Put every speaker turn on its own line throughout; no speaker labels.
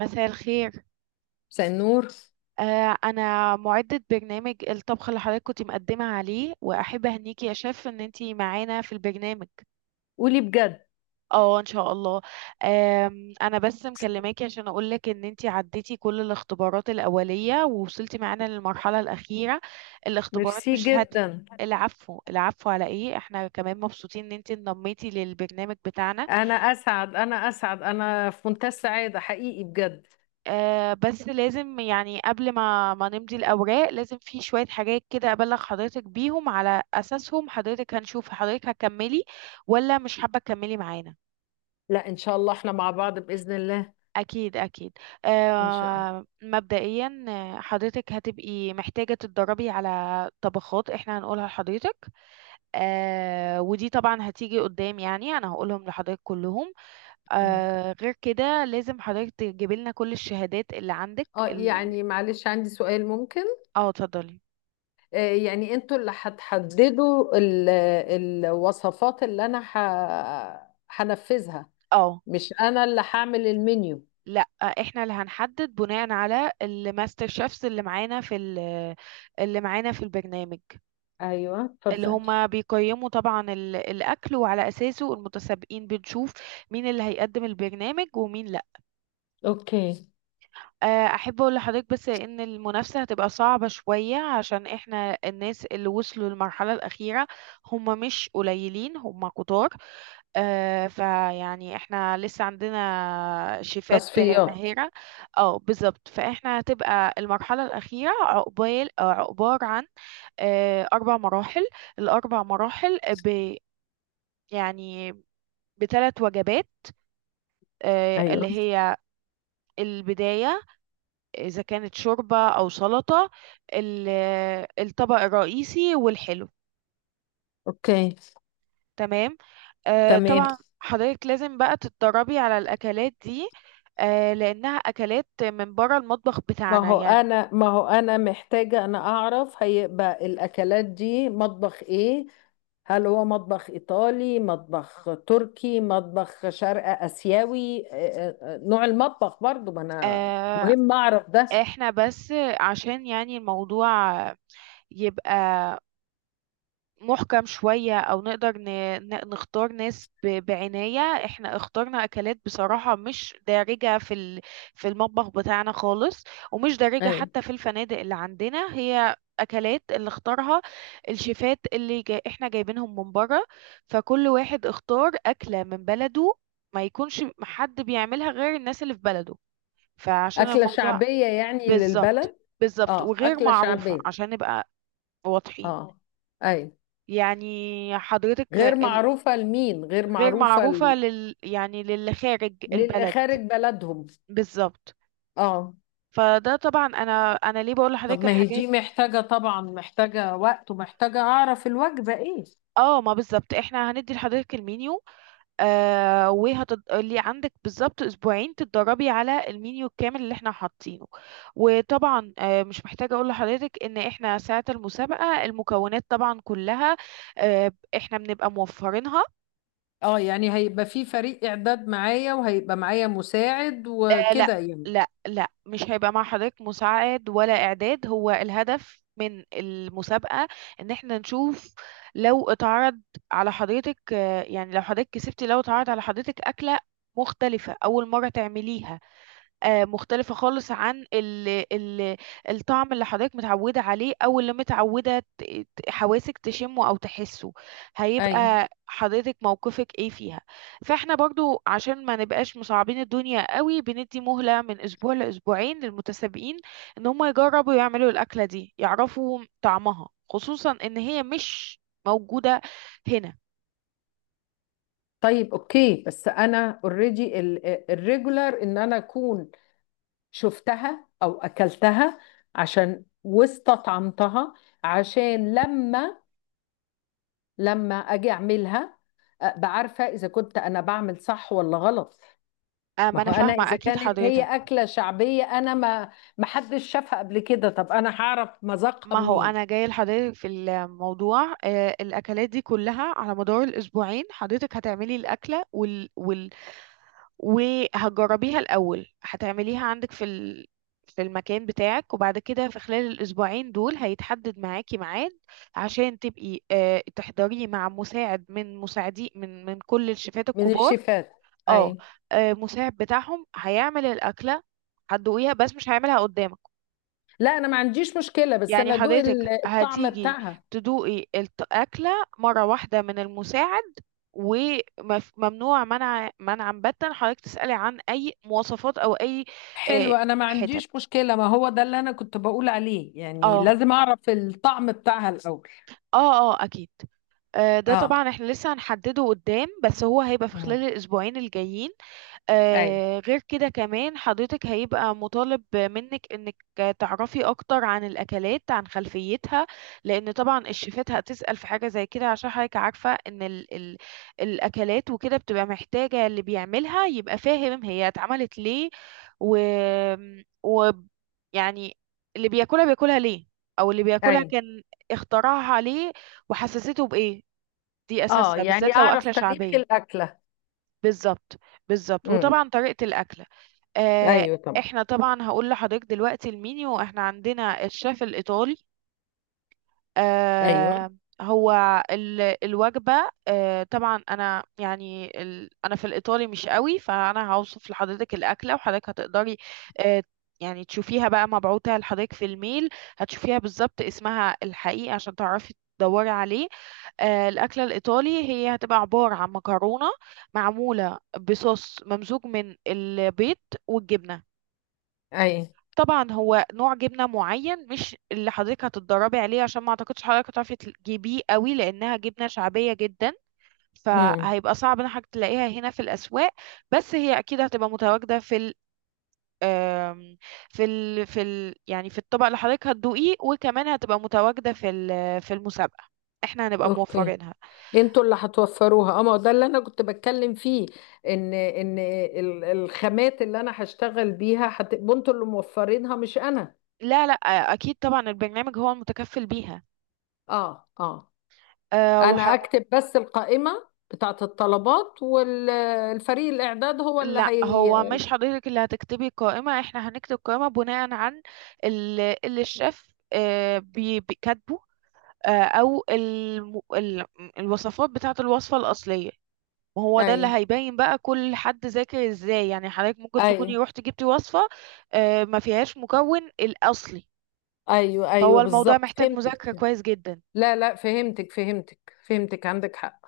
مساء الخير.
مساء النور.
أنا معدة برنامج الطبخ اللي حضرتك كنت مقدمة عليه، وأحب أهنيكي يا شيف إن أنتي معانا في البرنامج.
قولي بجد.
اه، إن شاء الله. أنا بس مكلماكي عشان أقولك إن أنتي عديتي كل الاختبارات الأولية ووصلتي معانا للمرحلة الأخيرة. الاختبارات
ميرسي
مش هت
جدا.
العفو، العفو، على إيه، إحنا كمان مبسوطين إن أنتي انضميتي للبرنامج بتاعنا.
انا في منتهى السعاده حقيقي بجد.
بس لازم يعني قبل ما نمضي الأوراق، لازم في شوية حاجات كده أبلغ حضرتك بيهم، على أساسهم حضرتك هنشوف حضرتك هتكملي ولا مش حابة تكملي معانا.
لا، ان شاء الله احنا مع بعض باذن الله.
أكيد، أكيد.
ان شاء الله.
مبدئيا، حضرتك هتبقي محتاجة تتدربي على طبخات احنا هنقولها لحضرتك. ودي طبعا هتيجي قدام، يعني أنا هقولهم لحضرتك كلهم.
مم.
غير كده لازم حضرتك تجيبي لنا كل الشهادات اللي عندك
اه يعني معلش، عندي سؤال ممكن؟
اه، اتفضلي.
يعني انتوا اللي هتحددوا الوصفات اللي انا هنفذها؟
اه،
مش انا اللي هعمل المنيو؟
لا، احنا اللي هنحدد بناء على الماستر شيفs اللي معانا في اللي معانا في البرنامج،
ايوه
اللي
اتفضلي.
هما بيقيموا طبعا الاكل، وعلى اساسه المتسابقين بنشوف مين اللي هيقدم البرنامج ومين لا.
اوكي.
احب اقول لحضرتك بس ان المنافسة هتبقى صعبة شوية عشان احنا الناس اللي وصلوا للمرحلة الاخيرة هما مش قليلين، هما كتار. فيعني احنا لسه عندنا شيفات
تصفيات.
ماهرة. اه، بالظبط، فاحنا هتبقى المرحلة الأخيرة عقبال آه، عقبار عن آه، أربع مراحل. الأربع مراحل يعني بثلاث وجبات، اللي
ايوه.
هي البداية، إذا كانت شوربة أو سلطة، ال- الطبق الرئيسي، والحلو.
اوكي.
تمام.
تمام.
طبعا حضرتك لازم بقى تتدربي على الأكلات دي، لأنها أكلات من بره المطبخ
ما
بتاعنا
هو
يعني.
انا ما هو انا محتاجة انا اعرف هيبقى الاكلات دي مطبخ ايه. هل هو مطبخ ايطالي، مطبخ تركي، مطبخ شرق اسيوي؟ نوع المطبخ برضو ما انا
آه
مهم اعرف ده.
احنا بس عشان يعني الموضوع يبقى محكم شوية، أو نقدر نختار ناس بعناية. احنا اخترنا أكلات بصراحة مش دارجة في في المطبخ بتاعنا خالص، ومش دارجة
اي.
حتى في الفنادق اللي عندنا. هي أكلات اللي اختارها الشيفات احنا جايبينهم من بره، فكل واحد اختار أكلة من بلده، ما يكونش حد بيعملها غير الناس اللي في بلده، فعشان
اكلة
الموضوع.
شعبية يعني
بالظبط،
للبلد؟
بالظبط،
اه،
وغير
اكلة
معروفة
شعبية.
عشان نبقى واضحين،
اه. اي.
يعني حضرتك.
غير معروفة لمين؟ غير
غير
معروفة
معروفة لل، يعني للي خارج
للي
البلد.
خارج بلدهم.
بالظبط.
اه.
فده طبعا انا، انا ليه بقول
طب
لحضرتك
ما هي
الحاجات.
دي محتاجة طبعا، محتاجة وقت ومحتاجة أعرف الوجبة إيه.
اه، ما بالظبط احنا هندي لحضرتك المنيو، اللي عندك بالظبط اسبوعين تتدربي على المنيو الكامل اللي احنا حاطينه. وطبعا مش محتاجة اقول لحضرتك ان احنا ساعة المسابقة المكونات طبعا كلها احنا بنبقى موفرينها.
اه يعني هيبقى في فريق إعداد معايا وهيبقى معايا مساعد
لا،
وكده يعني؟
لا، لا، مش هيبقى مع حضرتك مساعد ولا إعداد. هو الهدف من المسابقة إن احنا نشوف لو اتعرض على حضرتك يعني، لو حضرتك كسبتي لو اتعرض على حضرتك أكلة مختلفة أول مرة تعمليها، مختلفة خالص عن ال ال الطعم اللي حضرتك متعودة عليه، أو اللي متعودة حواسك تشمه أو تحسه،
أي.
هيبقى حضرتك موقفك ايه فيها. فاحنا برضو عشان ما نبقاش مصعبين الدنيا قوي، بندي مهلة من أسبوع لأسبوعين للمتسابقين إن هم يجربوا يعملوا الأكلة دي، يعرفوا طعمها، خصوصا إن هي مش موجودة هنا.
طيب أوكي، بس أنا أوريدي الريجولار إن أنا أكون شفتها أو أكلتها عشان واستطعمتها، عشان لما أجي أعملها أبقى عارفة إذا كنت أنا بعمل صح ولا غلط. ما
ما
هو
أنا
انا
فاهمة
اذا
أكيد
كانت هي
حضرتك.
اكله شعبيه، انا ما حدش شافها قبل كده، طب انا هعرف مذاقها
ما هو
منين؟
انا جايه لحضرتك في الموضوع، الاكلات دي كلها على مدار الاسبوعين حضرتك هتعملي الاكله وهتجربيها الاول، هتعمليها عندك في في المكان بتاعك، وبعد كده في خلال الاسبوعين دول هيتحدد معاكي ميعاد عشان تبقي تحضريه مع مساعد من مساعدي من كل الشيفات
من
الكبار.
الشيفات.
اه،
اي.
مساعد بتاعهم هيعمل الاكله، هتدوقيها بس مش هيعملها قدامك.
لا انا ما عنديش مشكله، بس
يعني
انا ادوق
حضرتك
الطعم
هتيجي
بتاعها.
تدوقي الأكلة مرة واحدة من المساعد، وممنوع منع منعا باتا حضرتك تسألي عن أي مواصفات أو أي آه،
حلو، انا ما
حتت
عنديش مشكله، ما هو ده اللي انا كنت بقول عليه يعني،
اه
لازم اعرف الطعم بتاعها الاول.
اه اه اكيد. ده
اه.
طبعا احنا لسه هنحدده قدام، بس هو هيبقى في
امم
خلال الاسبوعين الجايين.
اي.
غير كده كمان حضرتك هيبقى مطالب منك انك تعرفي اكتر عن الاكلات، عن خلفيتها، لان طبعا الشيفات هتسأل في حاجة زي كده، عشان حضرتك عارفة ان ال الاكلات وكده بتبقى محتاجة اللي بيعملها يبقى فاهم هي اتعملت ليه، و, و يعني اللي بياكلها بياكلها ليه، او اللي بياكلها
اي.
كان اختراعها ليه وحسسته بايه. دي
اه
اساسها
يعني
بالذات لو
اعرف
اكلة
تاريخ
شعبية.
الاكله.
بالظبط، بالظبط،
امم
وطبعا طريقة الاكلة. آه،
ايوه طبعا.
احنا طبعا هقول لحضرتك دلوقتي المينيو. احنا عندنا الشيف الايطالي،
ايوه.
آه، هو الوجبه طبعا انا يعني انا في الايطالي مش قوي، فانا هوصف لحضرتك الاكله وحضرتك هتقدري آه، يعني تشوفيها بقى مبعوتة لحضرتك في الميل، هتشوفيها بالظبط اسمها الحقيقي عشان تعرفي تدوري عليه. الأكلة الإيطالي هي هتبقى عبارة عن مكرونة معمولة بصوص ممزوج من البيض والجبنة.
اي.
طبعا هو نوع جبنه معين مش اللي حضرتك هتتدربي عليه، عشان ما اعتقدش حضرتك هتعرفي تجيبيه قوي لانها جبنه شعبيه جدا،
امم
فهيبقى صعب ان حضرتك تلاقيها هنا في الاسواق. بس هي اكيد هتبقى متواجده في ال آم، في ال في ال يعني في الطبق اللي حضرتك هتدوقيه، وكمان هتبقى متواجده في في المسابقه، احنا هنبقى
اوكي.
موفرينها.
انتوا اللي هتوفروها؟ اه ما هو ده اللي انا كنت بتكلم فيه، ان الخامات اللي انا هشتغل بيها هتبقوا انتوا اللي موفرينها مش انا.
لا، لا، اكيد طبعا البرنامج هو المتكفل
اه اه. انا
بيها.
اكتب بس القائمة بتاعه الطلبات، والفريق الاعداد هو اللي
لا،
هي.
هو مش حضرتك اللي هتكتبي قائمة، احنا هنكتب قائمة بناء عن ال- اللي الشيف بيكاتبه، او الوصفات بتاعة الوصفة الأصلية، وهو ده
اي.
اللي هيبين بقى كل حد ذاكر ازاي. يعني حضرتك ممكن
اي.
تكوني روحتي جبتي وصفة ما فيهاش مكون الأصلي،
ايوه
فهو
ايوه،
الموضوع
بالظبط
محتاج مذاكرة
فهمتك.
كويس جدا.
لا لا، فهمتك فهمتك فهمتك، عندك حق.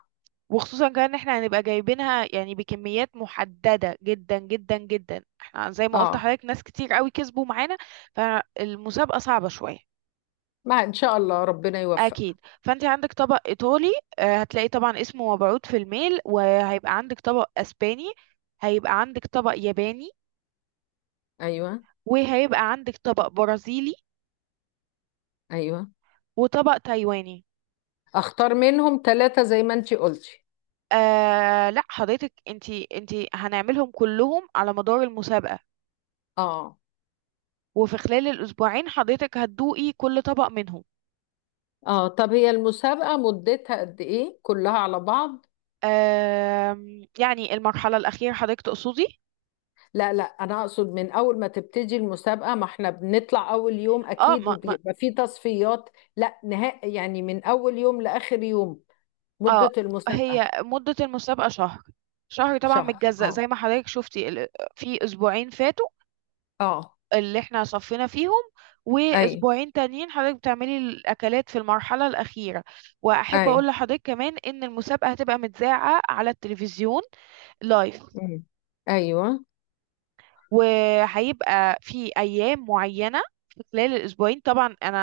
وخصوصا كمان ان احنا هنبقى جايبينها يعني بكميات محددة جدا جدا جدا. احنا زي ما قلت
اه،
حضرتك ناس كتير قوي كسبوا معانا، فالمسابقة صعبة شوية.
ما ان شاء الله ربنا يوفق.
اكيد فانت عندك طبق ايطالي، هتلاقي طبعا اسمه مبعوث في الميل، وهيبقى عندك طبق اسباني، هيبقى عندك طبق ياباني،
ايوه.
وهيبقى عندك طبق برازيلي،
ايوه.
وطبق تايواني.
اختار منهم ثلاثة زي ما انتي قلتي؟
لا، حضرتك انتي، انتي هنعملهم كلهم على مدار المسابقة،
اه.
وفي خلال الأسبوعين حضرتك هتدوقي كل طبق منهم.
اه طب هي المسابقة مدتها قد ايه كلها على بعض؟
يعني المرحلة الأخيرة حضرتك تقصدي؟
لا لا انا اقصد من اول ما تبتدي المسابقة، ما احنا بنطلع اول يوم
اه،
اكيد
ما ما
وبيبقى في تصفيات، لا نهائي يعني، من اول يوم لاخر يوم،
اه
مدة المسابقة.
هي مدة المسابقة شهر. شهر طبعا
شهر.
متجزأ
اه.
زي ما حضرتك شفتي في أسبوعين فاتوا
اه.
اللي احنا صفينا فيهم،
اي.
وأسبوعين تانيين حضرتك بتعملي الأكلات في المرحلة الأخيرة. وأحب
اي.
أقول لحضرتك كمان إن المسابقة هتبقى متذاعة على التلفزيون لايف،
مم. ايوه.
وهيبقى في ايام معينه في خلال الاسبوعين. طبعا انا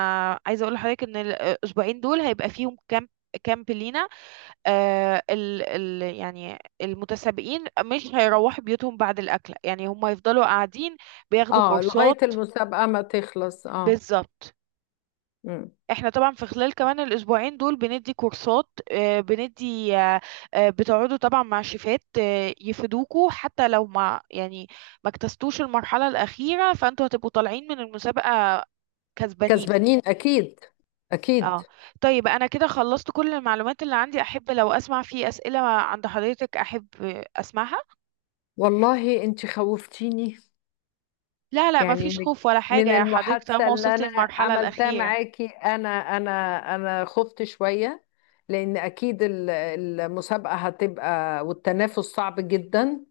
عايزه اقول لحضرتك ان الاسبوعين دول هيبقى فيهم كامب، كامب لينا، آه ال ال يعني المتسابقين مش هيروحوا بيوتهم بعد الاكل، يعني هم يفضلوا قاعدين بياخدوا
اه لغاية
كورسات.
المسابقة ما تخلص. اه.
بالظبط،
مم.
احنا طبعا في خلال كمان الاسبوعين دول بندي كورسات، آه، بندي آه، آه، بتقعدوا طبعا مع شيفات يفيدوكوا، حتى لو ما يعني ما اجتزتوش المرحلة الأخيرة فانتوا هتبقوا طالعين من المسابقة كسبانين.
كسبانين اكيد. اكيد.
اه، طيب انا كده خلصت كل المعلومات اللي عندي، احب لو اسمع في اسئله عند حضرتك، احب اسمعها.
والله انت خوفتيني،
لا، لا،
يعني
مفيش
من
خوف ولا حاجه يا حضرتك
المحادثة
طالما
اللي
وصلت للمرحله
عملتها
الاخيره.
معاكي، أنا أنا خفت شوية، لأن أكيد المسابقة هتبقى والتنافس صعب جدا.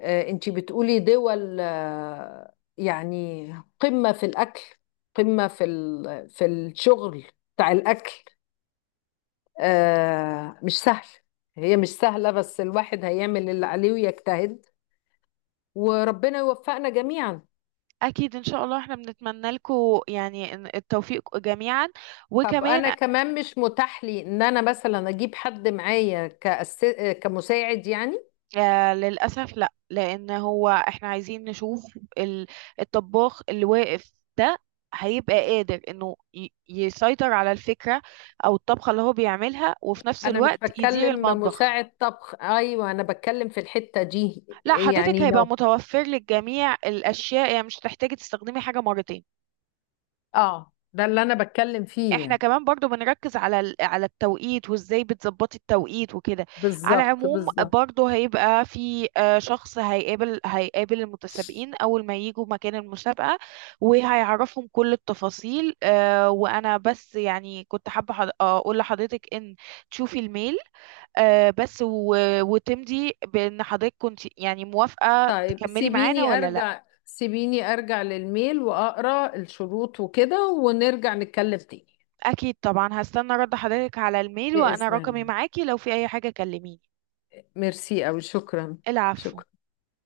أنتي بتقولي دول يعني قمة في الأكل، قمة في في الشغل بتاع الأكل. مش سهل، هي مش سهلة، بس الواحد هيعمل اللي عليه ويجتهد وربنا يوفقنا جميعا.
اكيد ان شاء الله، احنا بنتمنى لكم يعني التوفيق جميعا.
طب انا
وكمان،
كمان مش متاح لي ان انا مثلا اجيب حد معايا كأس... كمساعد يعني؟
للأسف لا، لأن هو احنا عايزين نشوف ال- الطباخ اللي واقف ده هيبقى قادر انه يسيطر على الفكرة او الطبخة اللي هو بيعملها، وفي نفس
انا مش
الوقت يدير
بتكلم
المطبخ.
مساعد طبخ، ايوه انا بتكلم في الحتة دي،
لا، حضرتك
يعني
هيبقى
لو.
متوفر للجميع الأشياء، يعني مش هتحتاجي تستخدمي حاجة مرتين.
اه ده اللي انا بتكلم فيه
احنا
يعني.
كمان برضو بنركز على على التوقيت وازاي بتظبطي التوقيت وكده. على
بالظبط
العموم
بالظبط.
برضو هيبقى في شخص هيقابل المتسابقين اول ما يجوا مكان المسابقة، وهيعرفهم كل التفاصيل. وانا بس يعني كنت حابة اقول لحضرتك ان تشوفي الميل، بس و- وتمضي بان حضرتك كنت يعني موافقة
طيب
تكملي معانا
سيبيني
ولا لا.
ارجع، سيبيني ارجع للميل واقرا الشروط وكده ونرجع نتكلم تاني.
اكيد طبعا، هستنى رد حضرتك على الميل، وانا
بإذن
رقمي
الله.
معاكي لو في اي حاجة كلميني.
ميرسي أوي، شكرا.
العفو.
شكرا.